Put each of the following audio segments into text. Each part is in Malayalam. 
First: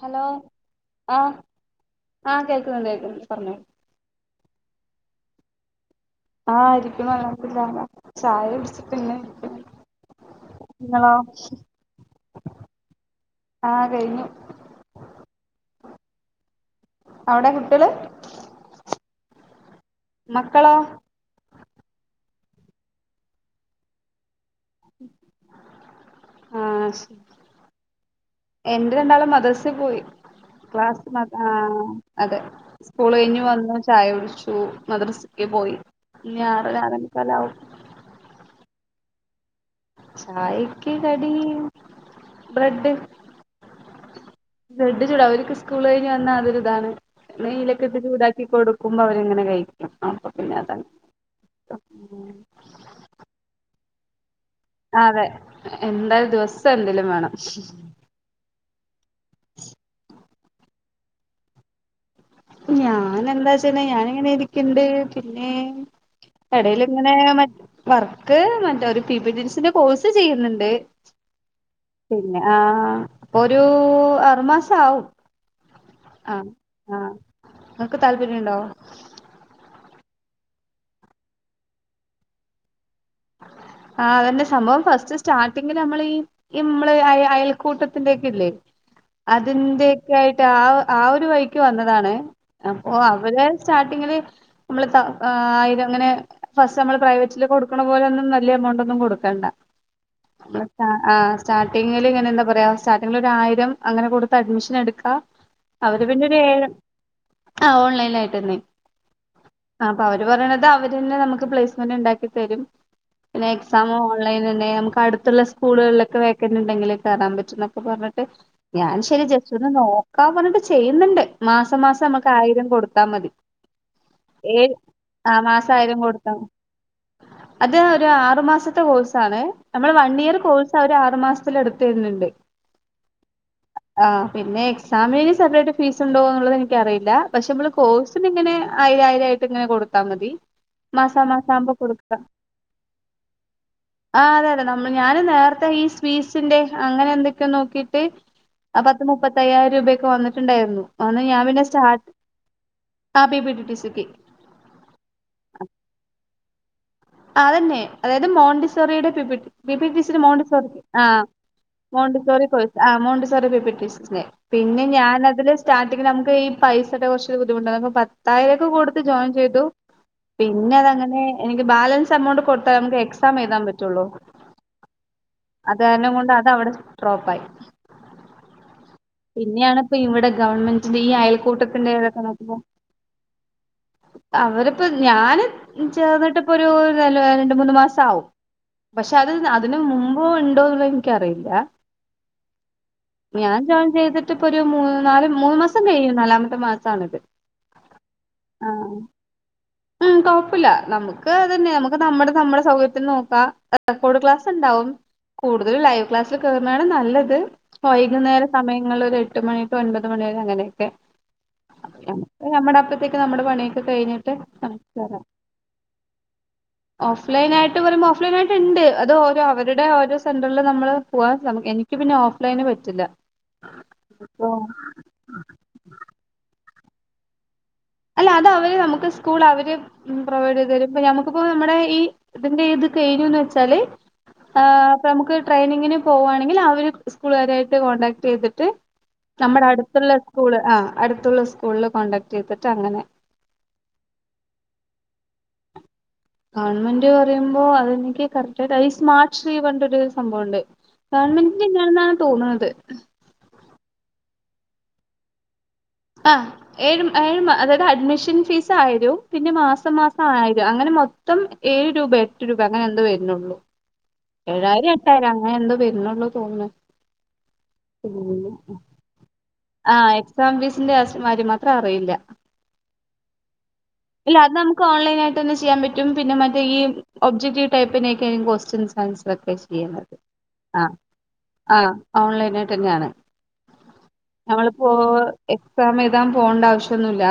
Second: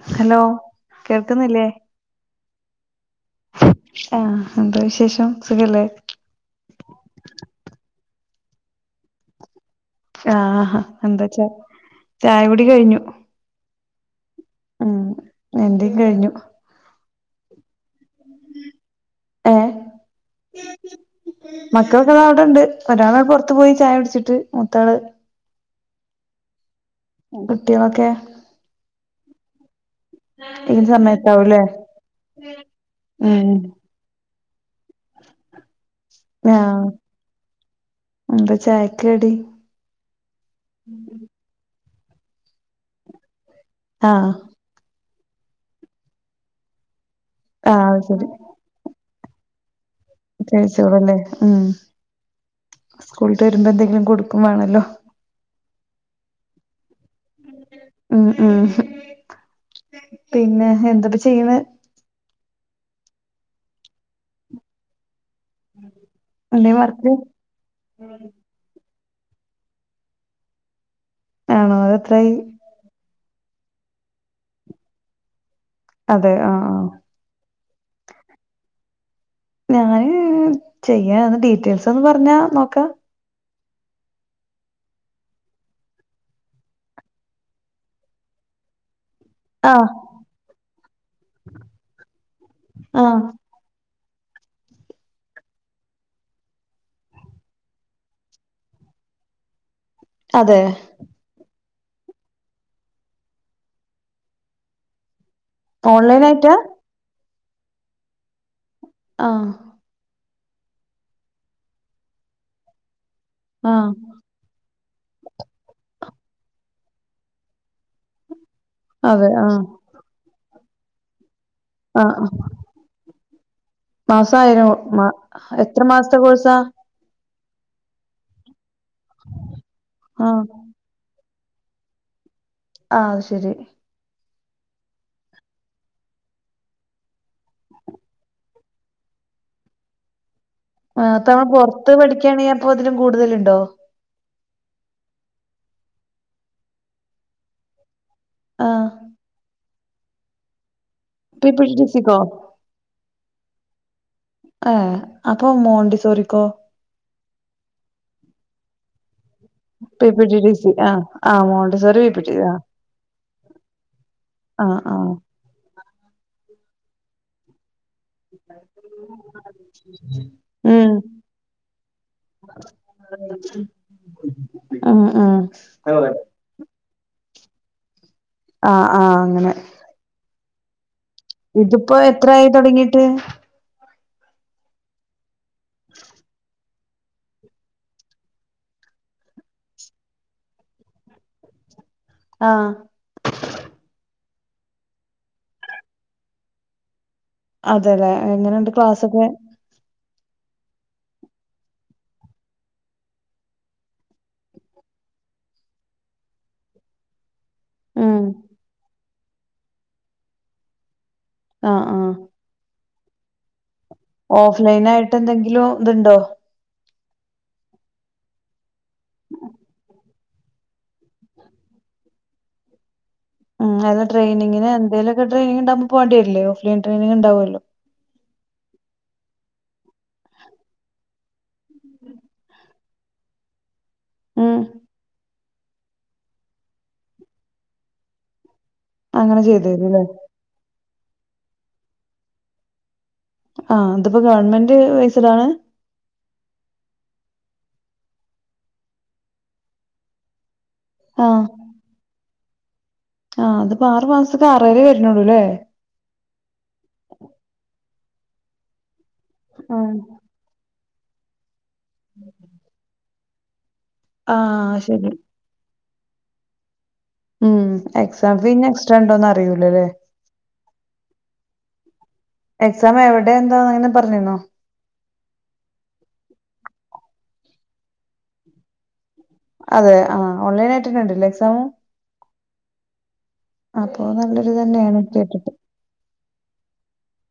ഹലോ അ കേൾക്കുന്നില്ലേ ആ കേൾക്കുന്നുണ്ട് കേൾക്കുന്നുണ്ട് പറഞ്ഞോ ആ എന്താ വിശേഷം സുഖല്ലേ ആ ഇരിക്കണ് അല്ലത്തി [inaudible] ല്ല ചായ കുടിച്ചിട്ട് പിന്നെ ഇരിക്ക ആ ഹഹാ എന്താച്ചാ ചായ കുടി കഴിഞ്ഞു ആ കഴിഞ്ഞു ഉം എൻ്റിം കഴിഞ്ഞു അവിടെ കുട്ട്യള് ഏ മക്കളോ മക്കളൊക്കൊ ദാ അവിടണ്ട് ഒരാള് പുറത്ത് പോയി ചായ കുടിച്ചിട്ട് മൂത്താള് ആ ശ കുട്ടികളൊക്കെ എന്റെ രണ്ടാളും മദ്രസേ പോയി ഈ ക്ലാസ് നൊക്കെ ആ സമയത്താവൂല്ലേ അതെ സ്കൂൾ കഴിഞ്ഞ് ഉം വന്നു ചായ കുടിച്ചു മദ്രസക്ക് പോയി ഇനി ആറ് ആഹ് ആറേമുക്കാലാവും എന്താ ചായക്ക് കടി ചായക്ക് കടി ബ്രെഡ് അ ആ ബ്രെഡ് ചൂട അവർക്ക് സ്കൂൾ കഴിഞ്ഞ് വന്നാൽ അതൊരിതാണ് നെയ്യിലൊക്കെ ആഹ് ഇട്ട് അത് ശരി ചൂടാക്കി കൊടുക്കും കുമ്പ അവരങ്ങനെ കഴിക്കും ആ കഴിച്ചോളല്ലേ ഉം സ്കൂള് വിട്ട് വരുമ്പോ എന്തെങ്കിലും കൊടുക്കും വേണല്ലോ അതെ എന്തായാലും ദിവസം എന്തേലും വേണം ഉം ഉം പിന്നെ എന്തൊപ്പ ചെയ്യണ് ഞാൻ എന്താച്ചെന്നാ ഞാനിങ്ങനെ ഇരിക്കണ്ട് പിന്നെ എന്തേം എടേൽ വർക്ക് ഇങ്ങനെ വർക്ക് മറ്റൊര് P P T C C course ചെയ്യുന്നുണ്ട് ആണോ അതെത്രായി പിന്നെ ആ ഒരു അറു മാസാവും അതെ അ ആഹ് ആഹ് അ ഇങ്ങക്ക് താല്പര്യം ഉണ്ടോ ഞാന് ചെയ്യാന് ഡീറ്റെയിൽസ് ഒന്ന് പറഞ്ഞാ നോക്കാം ആ അതെന്നെ സംഭവം ഫസ്റ്റ് സ്റ്റാർട്ടിംഗില് നമ്മള് ഈ ഇമ്മള് അ അയൽക്കൂട്ടത്തിന്റെ ഒക്കെ ഇല്ലേ ആഹ് അതിൻ്റൊക്കെ ആയിട്ട് ആ ആ ഒരു വഴിക്ക് വന്നതാണ് അപ്പോ ആഹ് അവര് സ്റ്റാർട്ടിങ്ങില് നമ്മള്പ്പ അയിനങ്ങനെ ഫസ്റ്റ് നമ്മൾ പ്രൈവറ്റില് കൊടുക്ക കൊടുക്കണ പോലെന്നും വെല്ല്യ എമൗണ്ടൊന്നും കൊടുക്കണ്ട അതെ [unintelligible] ആഹ് സ്റ്റാർട്ടിങ്ങില് ഇങ്ങനെ എന്താ പറയാ സ്റ്റാർട്ടിങ്ങില് ഒരു ആയിരം അങ്ങനെ കൊടുത്ത് അഡ്മിഷൻ എടുക്കാ അവര് ഓൺലൈൻ പിന്നൊരു ആയിട്ടാ ഏഴ് ആഹ് ഓൺലൈനായിട്ടന്നെ ആഹ് ആഹ് അപ്പൊ അവര് പറയണത് അവര് തന്നെ നമുക്ക് പ്ലേസ്മെന്റ് ഇണ്ടാക്കി തരും പിന്നെ ആഹ് എക്സാമോ ഓൺലൈൻ തന്നെ നമ്മുക്ക് അടുത്തുള്ള സ്കൂളുകളിലൊക്കെ വേക്കൻറ്ണ്ടെങ്കില് കേറാൻ പറ്റുംന്നൊക്കെ പറഞ്ഞിട്ട് ഞാൻ ശരി അതെ ആഹ് ജസ്‌റ്റോന്ന് നോക്കാ പറഞ്ഞിട്ട് ചെയ്യുന്നുണ്ട് മാസം മാസം ആഹ് ആഹ് നമ്മക്ക് ആയിരം കൊടുത്താ മതി മാസം ആയിരം ഏഹ് മാ ആഹ് എത്ര മാസായിരം മാസത്തെ കൊടുത്ത കോഴ്സാ അത് ഒരു ആറു മാസത്തെ കോഴ്സാണ് നമ്മളെ വൺ ഇയർ ആഹ് കോഴ്സ് അവര് ആറു മാസത്തില് എടുത്തരുന്നുണ്ട് ആഹ് അത് ശെരി ആഹ് പിന്നെ എക്സാമിനിനി സെപ്പറേറ്റ് ഫീസ് ഉണ്ടോന്നുള്ളത് എനിക്കറിയില്ല പക്ഷെ മ്മള് കോഴ്സ് പിന്നിങ്ങനെ ആയിരയിരായിട്ടിങ്ങനെ കൊടുത്താ മതി മാസാ മാസം ആകുമ്പോ പൊറത്ത് കൊടുക്കാം പഠിക്കാണെങ്കെ അപ്പോ അതിലും കൂടുതലുണ്ടോ ആഹ് അതെ അതെ നമ്മള് ഞാന് നേരത്തെ ഈ സ്വീസിന്റെ അങ്ങനെ എന്തൊക്ക്യോ നോക്കിട്ട് ആഹ് പത്ത് മുപ്പത്തയ്യായിരം രൂപൊക്കെ വന്നിട്ടുണ്ടായിരുന്നു അന്ന് ഞാൻ പി പി പിന്നെ ടി ടി സ്റ്റാർ സിക്കോ ആഹ് പി പി ടി ടി സിക്കി ആഹ് അപ്പൊ മോണ്ടി സോറിക്കോ അതന്നെ അതായത് മോണ്ടിസോറിയുടെ P P P T T സീടെ മോണ്ടിസോറി ആഹ് മോണ്ടിസോറി കോഴ്സ് ആഹ് Montessori P P T T സിനെ ആഹ് പിന്നെ ആഹ് ഞാനതില് സ്റ്റാർട്ടിങ് നമ്മുക്ക് ഈ പൈസേടെ കൊറച്ച് ബുദ്ധിമുട്ടതൊക്കെ പറ പത്തായിരൊക്കെ കൊടുത്ത് ജോയിൻ ചെയ്തു പിന്നെ ഉം അതങ്ങനെ എനിക്ക് ബാലൻസ് എമൗണ്ട് കൊടുത്ത നമ്മുക്ക് എക്സാം എഴുതാൻ പറ്റുള്ളൂ ഉം ഉം ആഹ് അതാരണം കൊണ്ട് അതവടെ വെച്ച് ഡ്രോപ്പായി ആഹ് ആഹ് അങ്ങനെ പിന്നെയാണ് ഇപ്പ ഇവടെ ഗവൺമെന്റിന്റെ ഈ അയൽ ഇതിപ്പോ എത്രായി തൊടങ്ങിട്ട് അവരിപ്പ ഞാന് ചേർന്നിട്ടിപ്പൊ ഒരു രണ്ട് മൂന്ന് മാസം ആവും പക്ഷെ അത് അതിന് മുമ്പ് ഇണ്ടോ എന്നുള്ളത് എനിക്കറിയില്ല ആഹ് ഞാൻ ജോയിൻ ചെയ്തിട്ടിപ്പൊരു മൂന്ന് നാല് മൂന്ന് മാസം കഴിയും നാലാമത്തെ മാസാണിത് അതെല്ലെ എങ്ങന്ണ്ട് ആഹ് ക്ലാസ്സൊക്കെ ഉം കൊഴപ്പില്ല നമ്മുക്ക് ക്കാത് തന്നെയാ നമ്മുടെ നമ്മുടെ സൗകര്യത്തിന് നോക്കാ റെക്കോഡ് ക്ലാസ് ഇണ്ടാവും കൂടുതല് ലൈവ് ക്ലാസ്സില് കേറുന്നതാണ് നല്ലത് ഉം വൈകുന്നേര സമയങ്ങളില് ഒരു എട്ട് മണി ടു ഒൻപത് മണി വരെ അങ്ങനൊക്കെ ആഹ് ആഹ് നമ്മടെ അപ്പത്തേക്ക് നമ്മടെ പണി ഓഫ് ലൈനായിട്ട് എന്തെങ്കിലും ഇത്ണ്ടോ ഓഫ് ലൈൻ ആയിട്ട് വരുമ്പോ ഓഫ് ലൈൻ ആയിട്ട് ഇണ്ട് അത് ഓരോ അവരുടെ ഓരോ സെന്ററില് നമ്മള് പോവാൻ ന എനി നിക്ക് പിന്നെ ഓഫ് ലൈന് പറ്റില്ല ഉം അല്ല ട്രെയിനിങ്ങിന് എന്തെലൊക്കെ ട്രെനിങ്ങ് ഇണ്ടാവുമ്പോ പോവണ്ടി വരില്ലേ ഓഫ്‌ ലൈൻ ട്രെയിനിങ് ഇണ്ടാവുല്ലോ അല്ല അത് അവര് നമ്മുക്ക് സ്കൂൾ അവര് പ്രൊവൈഡ് ചെയ്തു തരും ഇപ്പൊ ഞമ്മുക്കിപ്പോ നമ്മുടെ ഈ ഇതിന്റെ ഇത് കഴിഞ്ഞൂന്ന് വെച്ചാല് ഉം ആഹ് അപ്പ നമ്മുക്ക് ട്രെയിനിങ്ങിന് പോവാണെങ്കിൽ അവര് സ്കൂളുകാരായിട്ട് കോണ്ടാക്ട് ചെയ്തിട്ട് അങ്ങനെ ചെയ്തു നമ്മടെ തരൂല്ലേ അടുത്തുള്ള സ്കൂള് ആഹ് അടുത്തുള്ള സ്കൂളില് കോണ്ടാക്ട് ചെയ്തിട്ട് അങ്ങനെ ആഹ് അതിപ്പോ ഗവൺമെന്റ് വൈസ്ഡാണ് ഗവൺമെന്റ് പറയുമ്പോ അതെനിക്ക് കറക്റ്റായിട്ട് അയ് സ്മാർട്ട് ശ്രീ പറഞ്ഞിട്ടൊരു സംഭവുണ്ട് ആഹ് ഗവൺമെന്റിന്റെ തന്നെയാണെന്നാണ് തോന്നണത് ആഹ് അത്പ്പ ആറു മാസത്തെക്ക് ആറായിരേ വരണുള്ളൂല്ലേ ആഹ് ഏഴ് ഏഴ് മ അതായത് അഡ്മിഷൻ ഫീസ് ആയിരോം പിന്നെ മാസം ആഹ് മാസം ആയിരം അങ്ങനെ മൊത്തം ഏഴ് രൂപ എട്ട് രൂപ അങ്ങനെ എന്തോ വര ന്നൊള്ളു ആഹ് എന്തായാലും ശരി എട്ടായിരം അങ്ങനെ എന്തോ വരുന്നുള്ളു തോന്ന്ണ് ഉം എക്സാം പിന്നെ എക്സ്ട്രാ ഇണ്ടോന്ന് അറിയ്യൂല്ലല്ലേ ആഹ എക്സാം ഫീസിന്റെ അസ് മാത്രം അറിയില്ല എക്സാം എവടെ എന്താഅങ്ങനെ പറഞ്ഞന്നോ ക്കോൺലൈനായിട്ടന്നെ ചെയ്യാൻ പറ്റും പിന്നെ മറ്റേ ഈ ഒബ്ജറ്റിവ് ടൈപ്പിനെ ഒക്ക [unintelligible] ക്ക അതെ ചെയ്യുന്നത് ആഹ് ആ ഓൺലൈനായിട്ടന്നെ ഇണ്ടല്ലേ എക്സാമ്? ആ ഓൺലൈനയിട്ട്ന്നെയാണ് ആ തോന്ന്ണ്ട് മ്മളിപ്പോ എക്സാം എഴുതാൻ പോണ്ട ആവശ്യൊന്നുല്ല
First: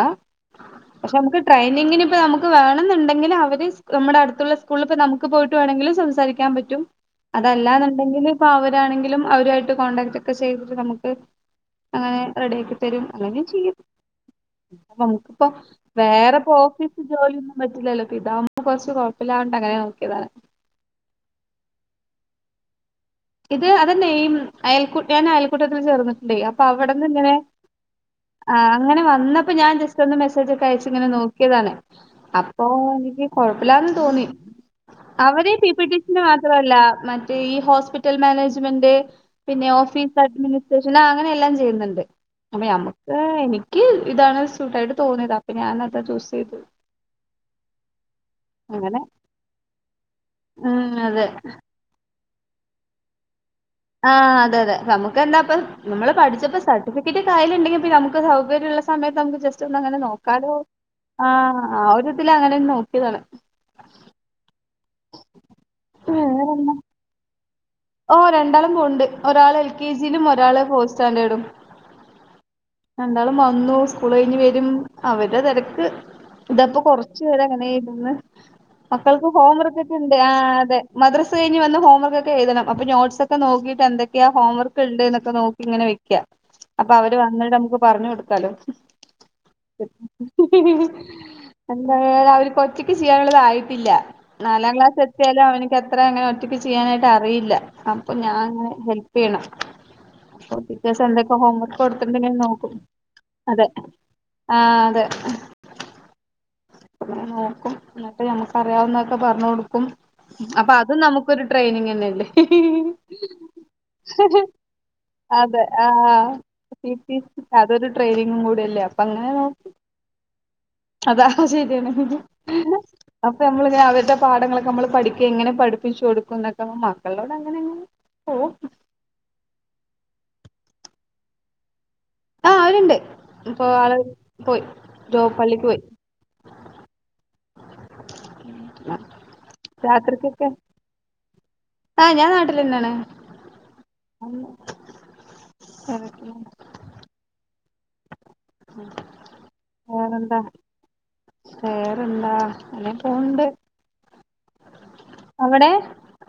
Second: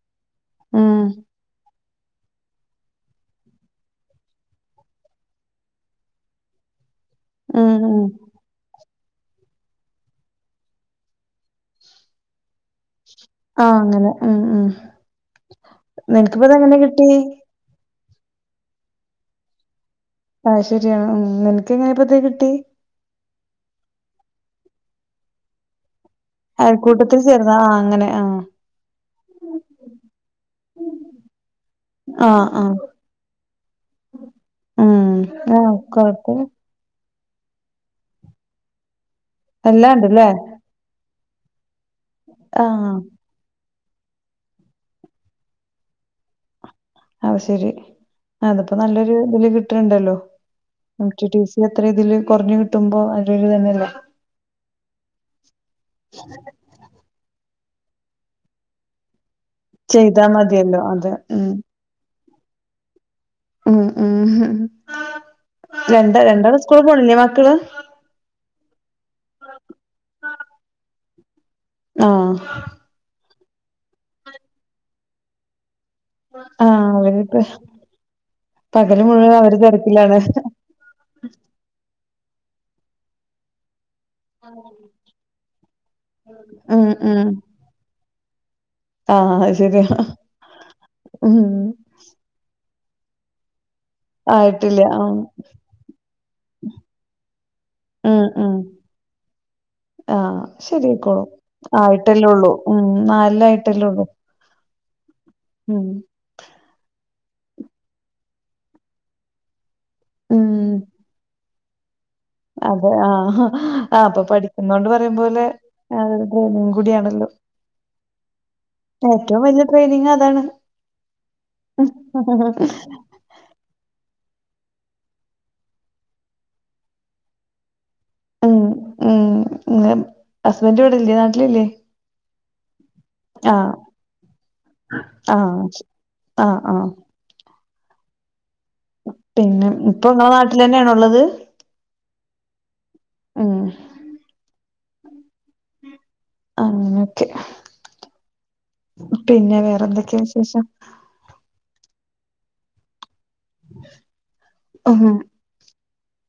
ഉം പക്ഷെ നമുക്ക് ട്രെയിനിങ്ങിപ്പോ നമുക്ക് വേണെന്നുണ്ടെങ്കില് അവര് നമ്മുടെടുത്തുള്ള സ്കൂളഇപ്പോ നമുക്ക് പോയിട്ട വേണമെങ്കി സംസാരി ൻ പറ്റും ഉം ഉം അതല്ലന്ന്ണ്ടെങ്കിൽപ്പൊ അവരാണെങ്കിലും അവരുരായിട്ട് കോണ്ടാക്ട് ഒക്കെ ചെയ്തിട്ട് നമുക്ക് അങ്ങനെ റെഡിയ ആക്കി തരും അല്ലെങ്കി ചെയ്യും ആഹ് അങ്ങനെ ഉം ഉം [unintelligible] അൻ ക്ക്പ്പൊ വേറെപ്പൊ നിനക്കിപ്പത് എങ്ങനെ ഓഫീസ് കിട്ടി ജോലി പറ്റില്ലല്ലോ പ്പ ഇതാവുമ്പൊ കൊർച്ച് കൊഴപ്പില്ലാണ്ട് അങ്ങനെ നോക്കിയതാ പക്ഷെ [unintelligible] ഉം നിൻക്ക് എങ്ങനെ പ്പത് കിട്ടി ഇത് അതാ നെയിമ് അയൽക്കൂ ഞാൻ അയൽക്കൂട്ടത്തിന് ചേർന്ന് അപ്പൊ അവടന്ന് അയൽക്കൂട്ടത്തിൽ ഇങ്ങനെ ചേർന്ന ആഹ് അങ്ങനെ ആഹ് ആ അങ്ങനെ വന്നപ്പോ ഞാൻ ജസ്റ്റ് ഒന്ന് മെസ്സേജോക്കെ അയച്ച് ഇങ്ങനെ നോ ഇതാണ് ആഹ് അപ്പൊ ആഹ് നിക്ക് കൊഴപ്പല്ലാന്ന് തോന്നി ഉം അവര് പി ആഹ് പി ടി സിന്റെ കൊഴപ്പ മാത്രല്ല മറ്റേ ഈ ഹോസ്പിറ്റൽ മാനേജ്മെന്റ് പിന്നെ എല്ലാം ഓഫീസ് ഉണ്ടല്ലേ അഡ്മിനിസ്ട്രേഷൻ അങ്ങനെ എല്ലാം ചെയ്യുന്നുണ്ട്. അപ്പൊ ആഹ് നമുക്ക് എനി ക്ക് ഇതാണ് സൂട്ടായിട്ട് തോന്നിതപ്പൊ ഞാാനതാ ചൂസ് ചെയ്ത് അത് ശെരി അതിപ്പോ നല്ലൊരു ഇതില് കിട്ട്ണണ്ടല്ലോ ഉം അതെ എത്ര ഇതില് കൊർഞ്ഞു കിട്ടുമ്പോ അയിലോരുതന്നെയല്ലേ ആഹ് അതെ അതെ നമുക്ക് തന്നെപ്പ നമ്മള് പഠിച്ചപ്പൊ സ ടിക്കറ്റ് കായലുെങ്കിൽ പി നമക്ക് സൗകര്യമള്ള സമയത് നമുക്ക് ജെ ച്ചന്നങ്ങനെ ചെയ്താ നോക്കാലോ മതിയല്ലോ അതെ ഉം ആഹ് ആ ഒരു ഇതിലങ്ങനെ നോക്കിയതാണ് ഉം ഉം രണ്ടാ രണ്ടാള് സ്കൂള് പോണില്ലേ മക്കള് ഓഹ് രണ്ടാളും പോവ്ണ്ട്. ഒരാള് എൽ കെ ജിയിലും ഒരാള് ഫോർ സ്റ്റാൻഡേർഡും ആഹ രണ്ടാളും വന്നു സ്കൂൾ കഴിഞ്ഞഞ് വരും അവർടെ തെരക്ക് ഇതപ്പോ ആഹ് കൊറച്ചു അവരിപ്പ നേരങ്ങനെ ഇരുന്ന് പകല് മക്കൾക്ക് മുഴുവൻ ഹോം അവര് വർക്ക്ക്കെണ്ട് തെരക്കിലാണ് ആഹ് അതെ മദ്രസ് കഴിഞ് വന്ന് ഹോംവർക്കെ എഴതണം അപ്പ നോട്സ്ക്ക നോക്കിട്ട് എന്തക്കെ ഹോംവർക്ക്ണ്ട്ന്നൊക്കെ നോക്കി ഇങ്ങനെ വെക്ക ഉം അപ്പൊ അവര് ഉം വന്നിട്ട് നമുക്ക് പറഞ്ഞു കൊടുക്കാലോ ആഹ് അത് ശെരിയാ ഉം എ അവര്കൊറ്റക്ക് ചെയ്യാനുള്ളതായിട്ടില്ല നാലാം ആയിട്ടില്ല ക്ലാസ് ആഹ് എത്തിയാലും അവനക്ക് എത്ര അങ്ങനെ ഒറ്റയ്ക്ക് ചെയ്യാനായിട്ട് അറിയില്ല അപ്പൊ ഉം ഞാൻ ഉം ഹെല്പ് ചെയ്യണം ആഹ് അപ്പൊ പിറ്റേസം ശെരിയായിക്കോളും എന്തൊക്കെ ഹോം വർക്ക് ആയിട്ടല്ലേ ഒള്ളൂ കൊടുത്തിണ്ടെങ്കെനോക്കും ഉം അതെ നാലിലായിട്ടല്ലേ ഒള്ളൂ ആഹ് അതെ ഉം അങ്ങനെ നോക്കും. ഇന്നട്ട് ഞമ്മക്ക് അറിയാവുന്നൊക്കെ പറഞ്ഞ് കൊടുക്കും ഉം അപ്പൊ അതും നമുക്കൊരു ട്രെയിനിങ് തന്നെല്ലേ അപ്പൊ ആഹ് അപ്പൊ പഠിക്കുന്നോണ്ട് പറിയും പോലെ അതെ അതൊരു ആഹ് ഡ്രെയിനിങ് പി ടി കൂടിയാണല്ലോ അതൊരു ട്രെയിനിങ്ങും കൂടില്ലേ അപ്പ അങ്ങനെ ഏറ്റവും വലിയ നോക്കി ട്രെയിനിങ് അതാണ് അത് ശരിയാണ് അപ്പൊ നമ്മളിങ്ങനെ അവർടെ പാഠങ്ങളൊക്കെ നമ്മള് പഠിക്ക എങ്ങനെ പഠിപ്പിച്ചു കൊടുക്കും ന്നൊക്കെ മക്കളോട് അങ്ങനെ യങ്ങനെ ഉം ഉം ങ്ങളെ ഹസ്ബൻഡ ഇവടെഇല്ലേ നാട്ടിലില്ലേ ആഹ അവർണ്ട് ഇപ്പൊ ആഹ് ആള് പോയി ജോപ്പള്ളി ആഹ് പോയി ആഹ് ആഹ് [inaudible] പിന്നെ ഇപ്പൊ ഇങ്ങളെ നാട്ടിലന്നെയാണുള്ളത് ആഹ് ഞാൻ നാട്ടിലന്നെയാണ് ഉം ആഹ് ഓക്കേ പിന്നെ വേറെന്തൊക്കെയാ വേറെന്താ വിശേഷം വേറെന്താ അല്ലേ പോണുണ്ട് ഓഹോ അവിടെ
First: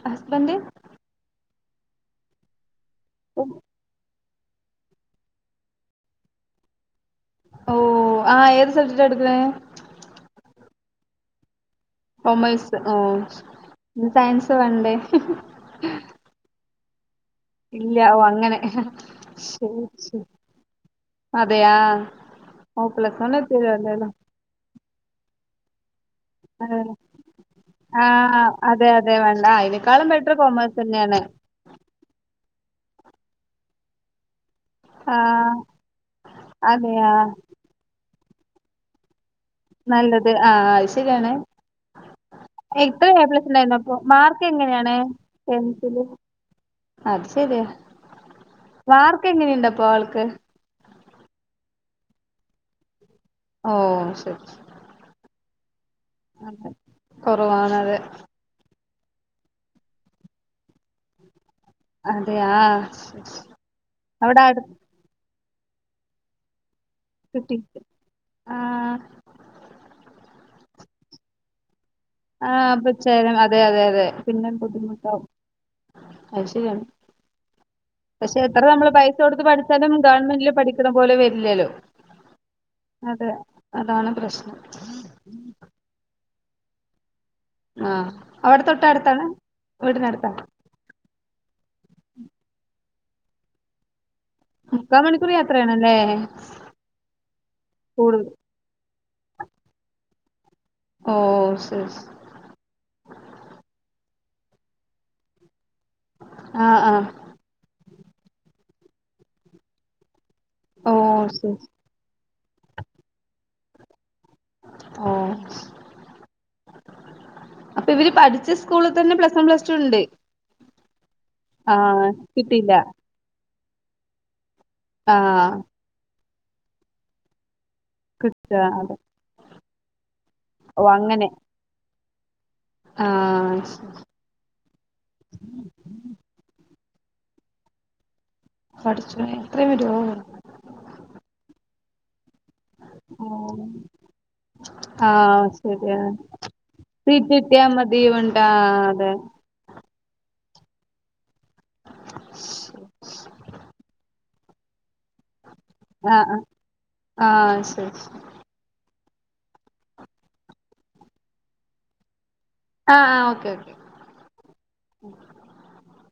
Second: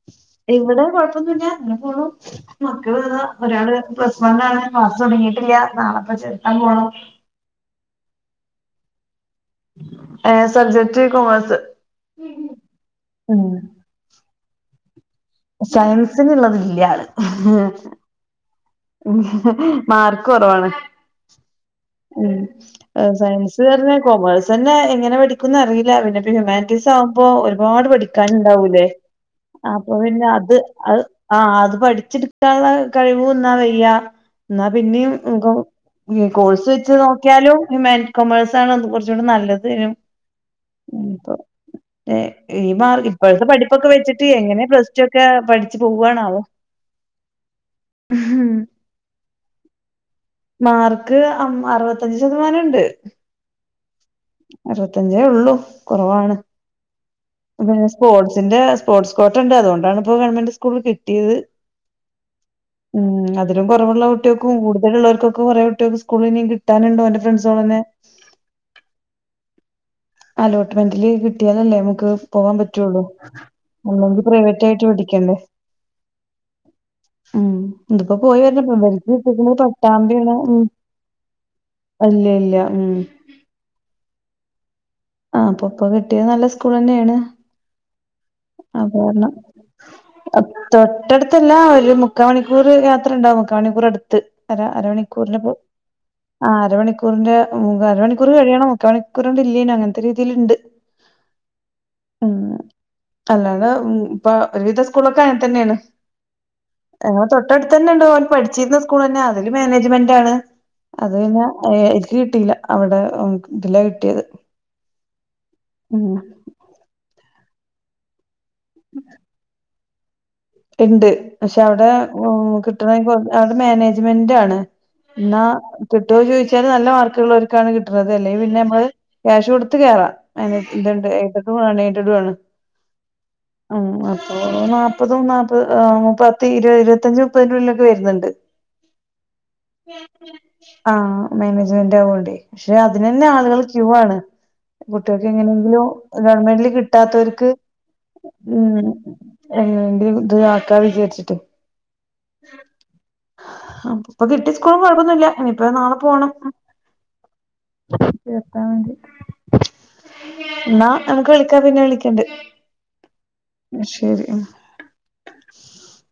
ഹസ്ബൻഡ് ഇവിടെ കൊഴപ്പൊന്നൂല്ല്യ അങ്ങനെ ഫുള്ളും മക്കള് ദാ ഒരാള് പ്ലസ് വണ്ണാണ് ക്ലാസ്സ് തുടങ്ങിട്ടില്ല നാളെപ്പ ചെർത്താൻ പോണം ഓഹ് ആഹ് ഏത് സബ്ജെക്റ്റാ എടുക്കണേ ഏഹ് സബ്ജെക്റ്റ് കോമേഴ്സ് കൊമേഴ്സ് ആഹ് സയൻസ് വേണ്ടേ സയൻസിനുള്ളതില്ലാള് ഇല്ല ഓഹ് അങ്ങനെ ശരി മാർക്ക് ശരി കൊറവാണ് അതെയാ ഉം ഓ പ്ലസ് വൺ സയൻസ് എത്തിയല്ലോ പറഞ്ഞാ അല്ലേല്ലോ കോമേഴ്സ് ഇതെന്നെ എങ്ങനെ പഠിക്കുന്ന് അറിയില്ല പിന്നെ അതെ ഹ്യൂമാനിറ്റീസ് ആവുമ്പോ ഒരുപാട് ആ പഠിക്കാനുണ്ടാവൂലേ അതെ അതെ വേണ്ട ആ അപ്പൊ അതിനേക്കാളും പിന്നെ ബെറ്റർ അത് കൊമേഴ്സ് അത് തന്നെയാണ് അഹ് അത് പഠിച്ചെടുക്കാനുള്ള കഴിവ് ഒന്നാമതില്ലാ എന്നാ പിന്നെയും ആ കോ കോഴ്സ് വെച്ച് അതെയാ നോക്കിയാലും ഹ്യൂമൻ കൊമേഴ്സാണ് അത് കൊറച്ചൂടെ നല്ലത് ഉം നല്ലത് ആഹ് അത് ശരിയാണ് ഇപ്പൊ ഏ, ഈ മാർ ഏത്ര എ ഇപ്പോഴത്തെ പ്ലസ് പഠിപ്പൊക്കെ ഉണ്ടായിരുന്നപ്പോ വെച്ചിട്ട് മാർക്ക് എങ്ങനെ പ്ലസ് എങ്ങനെയാണ് ടു ഒക്കെ പഠിച്ചു ടെൻത്തില് പോവാണാവോ അത് ശരിയാ മാർക്ക് എങ്ങനെയുണ്ടപ്പൊ ആൾക്ക് മാർക്ക് അം അറുപത്തഞ്ച് ശതമാനുണ്ട് ഓഹ് ശരി അറുപത്തഞ്ചേ ഒള്ളൂ കൊറവാണ് അതെ പിന്നെ കുറവാണത് സ്പോർട്സ് സി ന്റെ സ്പോർട്സ് കോട്ടണ്ട് അതുകൊണ്ടാണ് ഇപ്പോ ഗവൺമെന്റ് സ്കൂള് കിട്ടിയത് അതെ ആഹ് ഉം അതിലും കുറവുള്ള അവിടെ കുട്ടികൾക്കും അടുത്ത് കൂടുതലുള്ളോർക്കും ക്ക് കുറെ കുട്ടികൾക്കു സ്കൂളിനി കിട്ടാനുണ്ടോന്റെ കിട്ടിക്ക് ആഹ് അലോട്ട്മെന്റില് കിട്ടിയാതല്ലേ നമ്മുക് പോകാൻ ആഹ് അപ്പൊ പറ്റുള്ളു ചേരാൻ അതെ അതെ അല്ലെങ്കിൽ പ്രൈവറ്റ് ആയിട്ട് പഠിക്കണ്ടേ അഹ് ശരിയാണ് ഉം ഇതിപ്പോ പോയി പക്ഷെ എത്ര വരണപ്പോ നമ്മള് ഇവർക്ക് പൈസ കൊടുത്ത് കിട്ടിക്കുന്നത് പഠിച്ചാലും പട്ടാമ്പിയാണ് ഗവൺമെന്റിൽ ഉം പഠിക്കുന്ന പോലെ വരില്ലല്ലോ ഇല്ല ഇല്ല ഉം അതെ അതാണ് പ്രശ്നം ആഹ് ഇപ്പൊ കിട്ടിയത് നല്ല സ്കൂൾ തന്നെയാണ് അഹ് അവിടെ തൊട്ട അത് അടുത്താണ് കാരണം വീടിനടുത്താ തൊട്ടടുത്തല്ല ഒരു മുക്കമണിക്കൂർ യാത്ര ഇണ്ടാവും മുക്കമണിക്കൂർ അടുത്ത് അര മുക്കാ മണിക്കൂർ അരമണിക്കൂറിപ്പ യാത്രയാണല്ലേ അഹ് അരമണിക്കൂറിന്റെ മു കൂടു അരമണിക്കൂർ കഴിയണം മുക്ക മണിക്കൂറിന്റെ നു അങ്ങനത്തെ രീതിൽണ്ട് ഓ ശരി ഉം അല്ലാതെ ഇപ്പൊ ഒരുവിധ സ്കൂളൊക്കെ അങ്ങനെ തന്നെയാണ് അഹ് ആഹ ഞങ്ങളെ തൊട്ടടുത്ത് തന്നെ ഇണ്ടോ ഓൻ പഠിച്ചിരുന്ന സ്കൂൾന്നെ അതില് മാനേജ്മെന്റ് ആണ് ഓ അത് പിന്നാ ശരി ഹെ എനിക്ക് കിട്ടിയില്ല അവിടെ ഇതില കിട്ടിയത് അഹ് [unintelligible] അപ്പൊ ഇവര് പഠിച്ച സ്കൂളിൽ തന്നെ പ്ലസ് വൺ പ്ലസ് ടു ഇണ്ട് ഇണ്ട് പക്ഷെ അവിടെ ഹെ കിട്ടിയില്ല കിട്ടണെങ്ക അവിടെ മാനേജ്മെന്റാണ് എന്നാ ആഹ് കിട്ടോ ചോദിച്ചാല് നല്ല മാർക്കുള്ളോർക് ക്കാണ് കിട്ടുന്നത് അല്ലെ കിട്ട പിന്നെ നമ്മള് അതെ ക്യാഷ് കൊടുത്ത് കേറാം ഓ ഇതുണ്ട് അങ്ങനെ അയിന്റെ പ്പം എണീറ്റടുണ് ആഹ് ഓ നാപ്പതും നാപ്പത് ഹെ പത്ത് ഇരുപത് ഇരുപത്തഞ്ചും മുപ്പതിനുള്ളിലൊക്കെ വരുന്നുണ്ട് പടച്ചോനെ ഇത്രയും വരെ ആ മാനേജ്മെന്റ് ആവോണ്ടേ പക്ഷെ അതിനന്നെ ഓഹ് ആളുകള് ക്യൂ ആണ് കുട്ടികൾക്ക് ആഹ് എങ്ങനെങ്കിലും ശരിയാ ഗവൺമെന്റില് സീറ്റ് കിട്ടാത്തോർക്ക് കിട്ടിയാ മതി വേണ്ട ഉം അതെ എ ത് ഇത് ആക്കാ വിചാരിച്ചിട്ട് ഇപ്പൊ കിട്ടി സ്കൂളും കൊഴപ്പൊന്നുല്ല ഇനിയിപ്പം നാളെ ആഹ് പോണം ആഹ് ആഹ് ശരി [unintelligible] എന്നാ നമക്ക് വിളിക്കാ പിന്നെ വിളിക്കണ്ട്‌ ആഹ ആ ഓക്കെ ഓക്കെ ന്നാ ശരി ഉം [inaudible]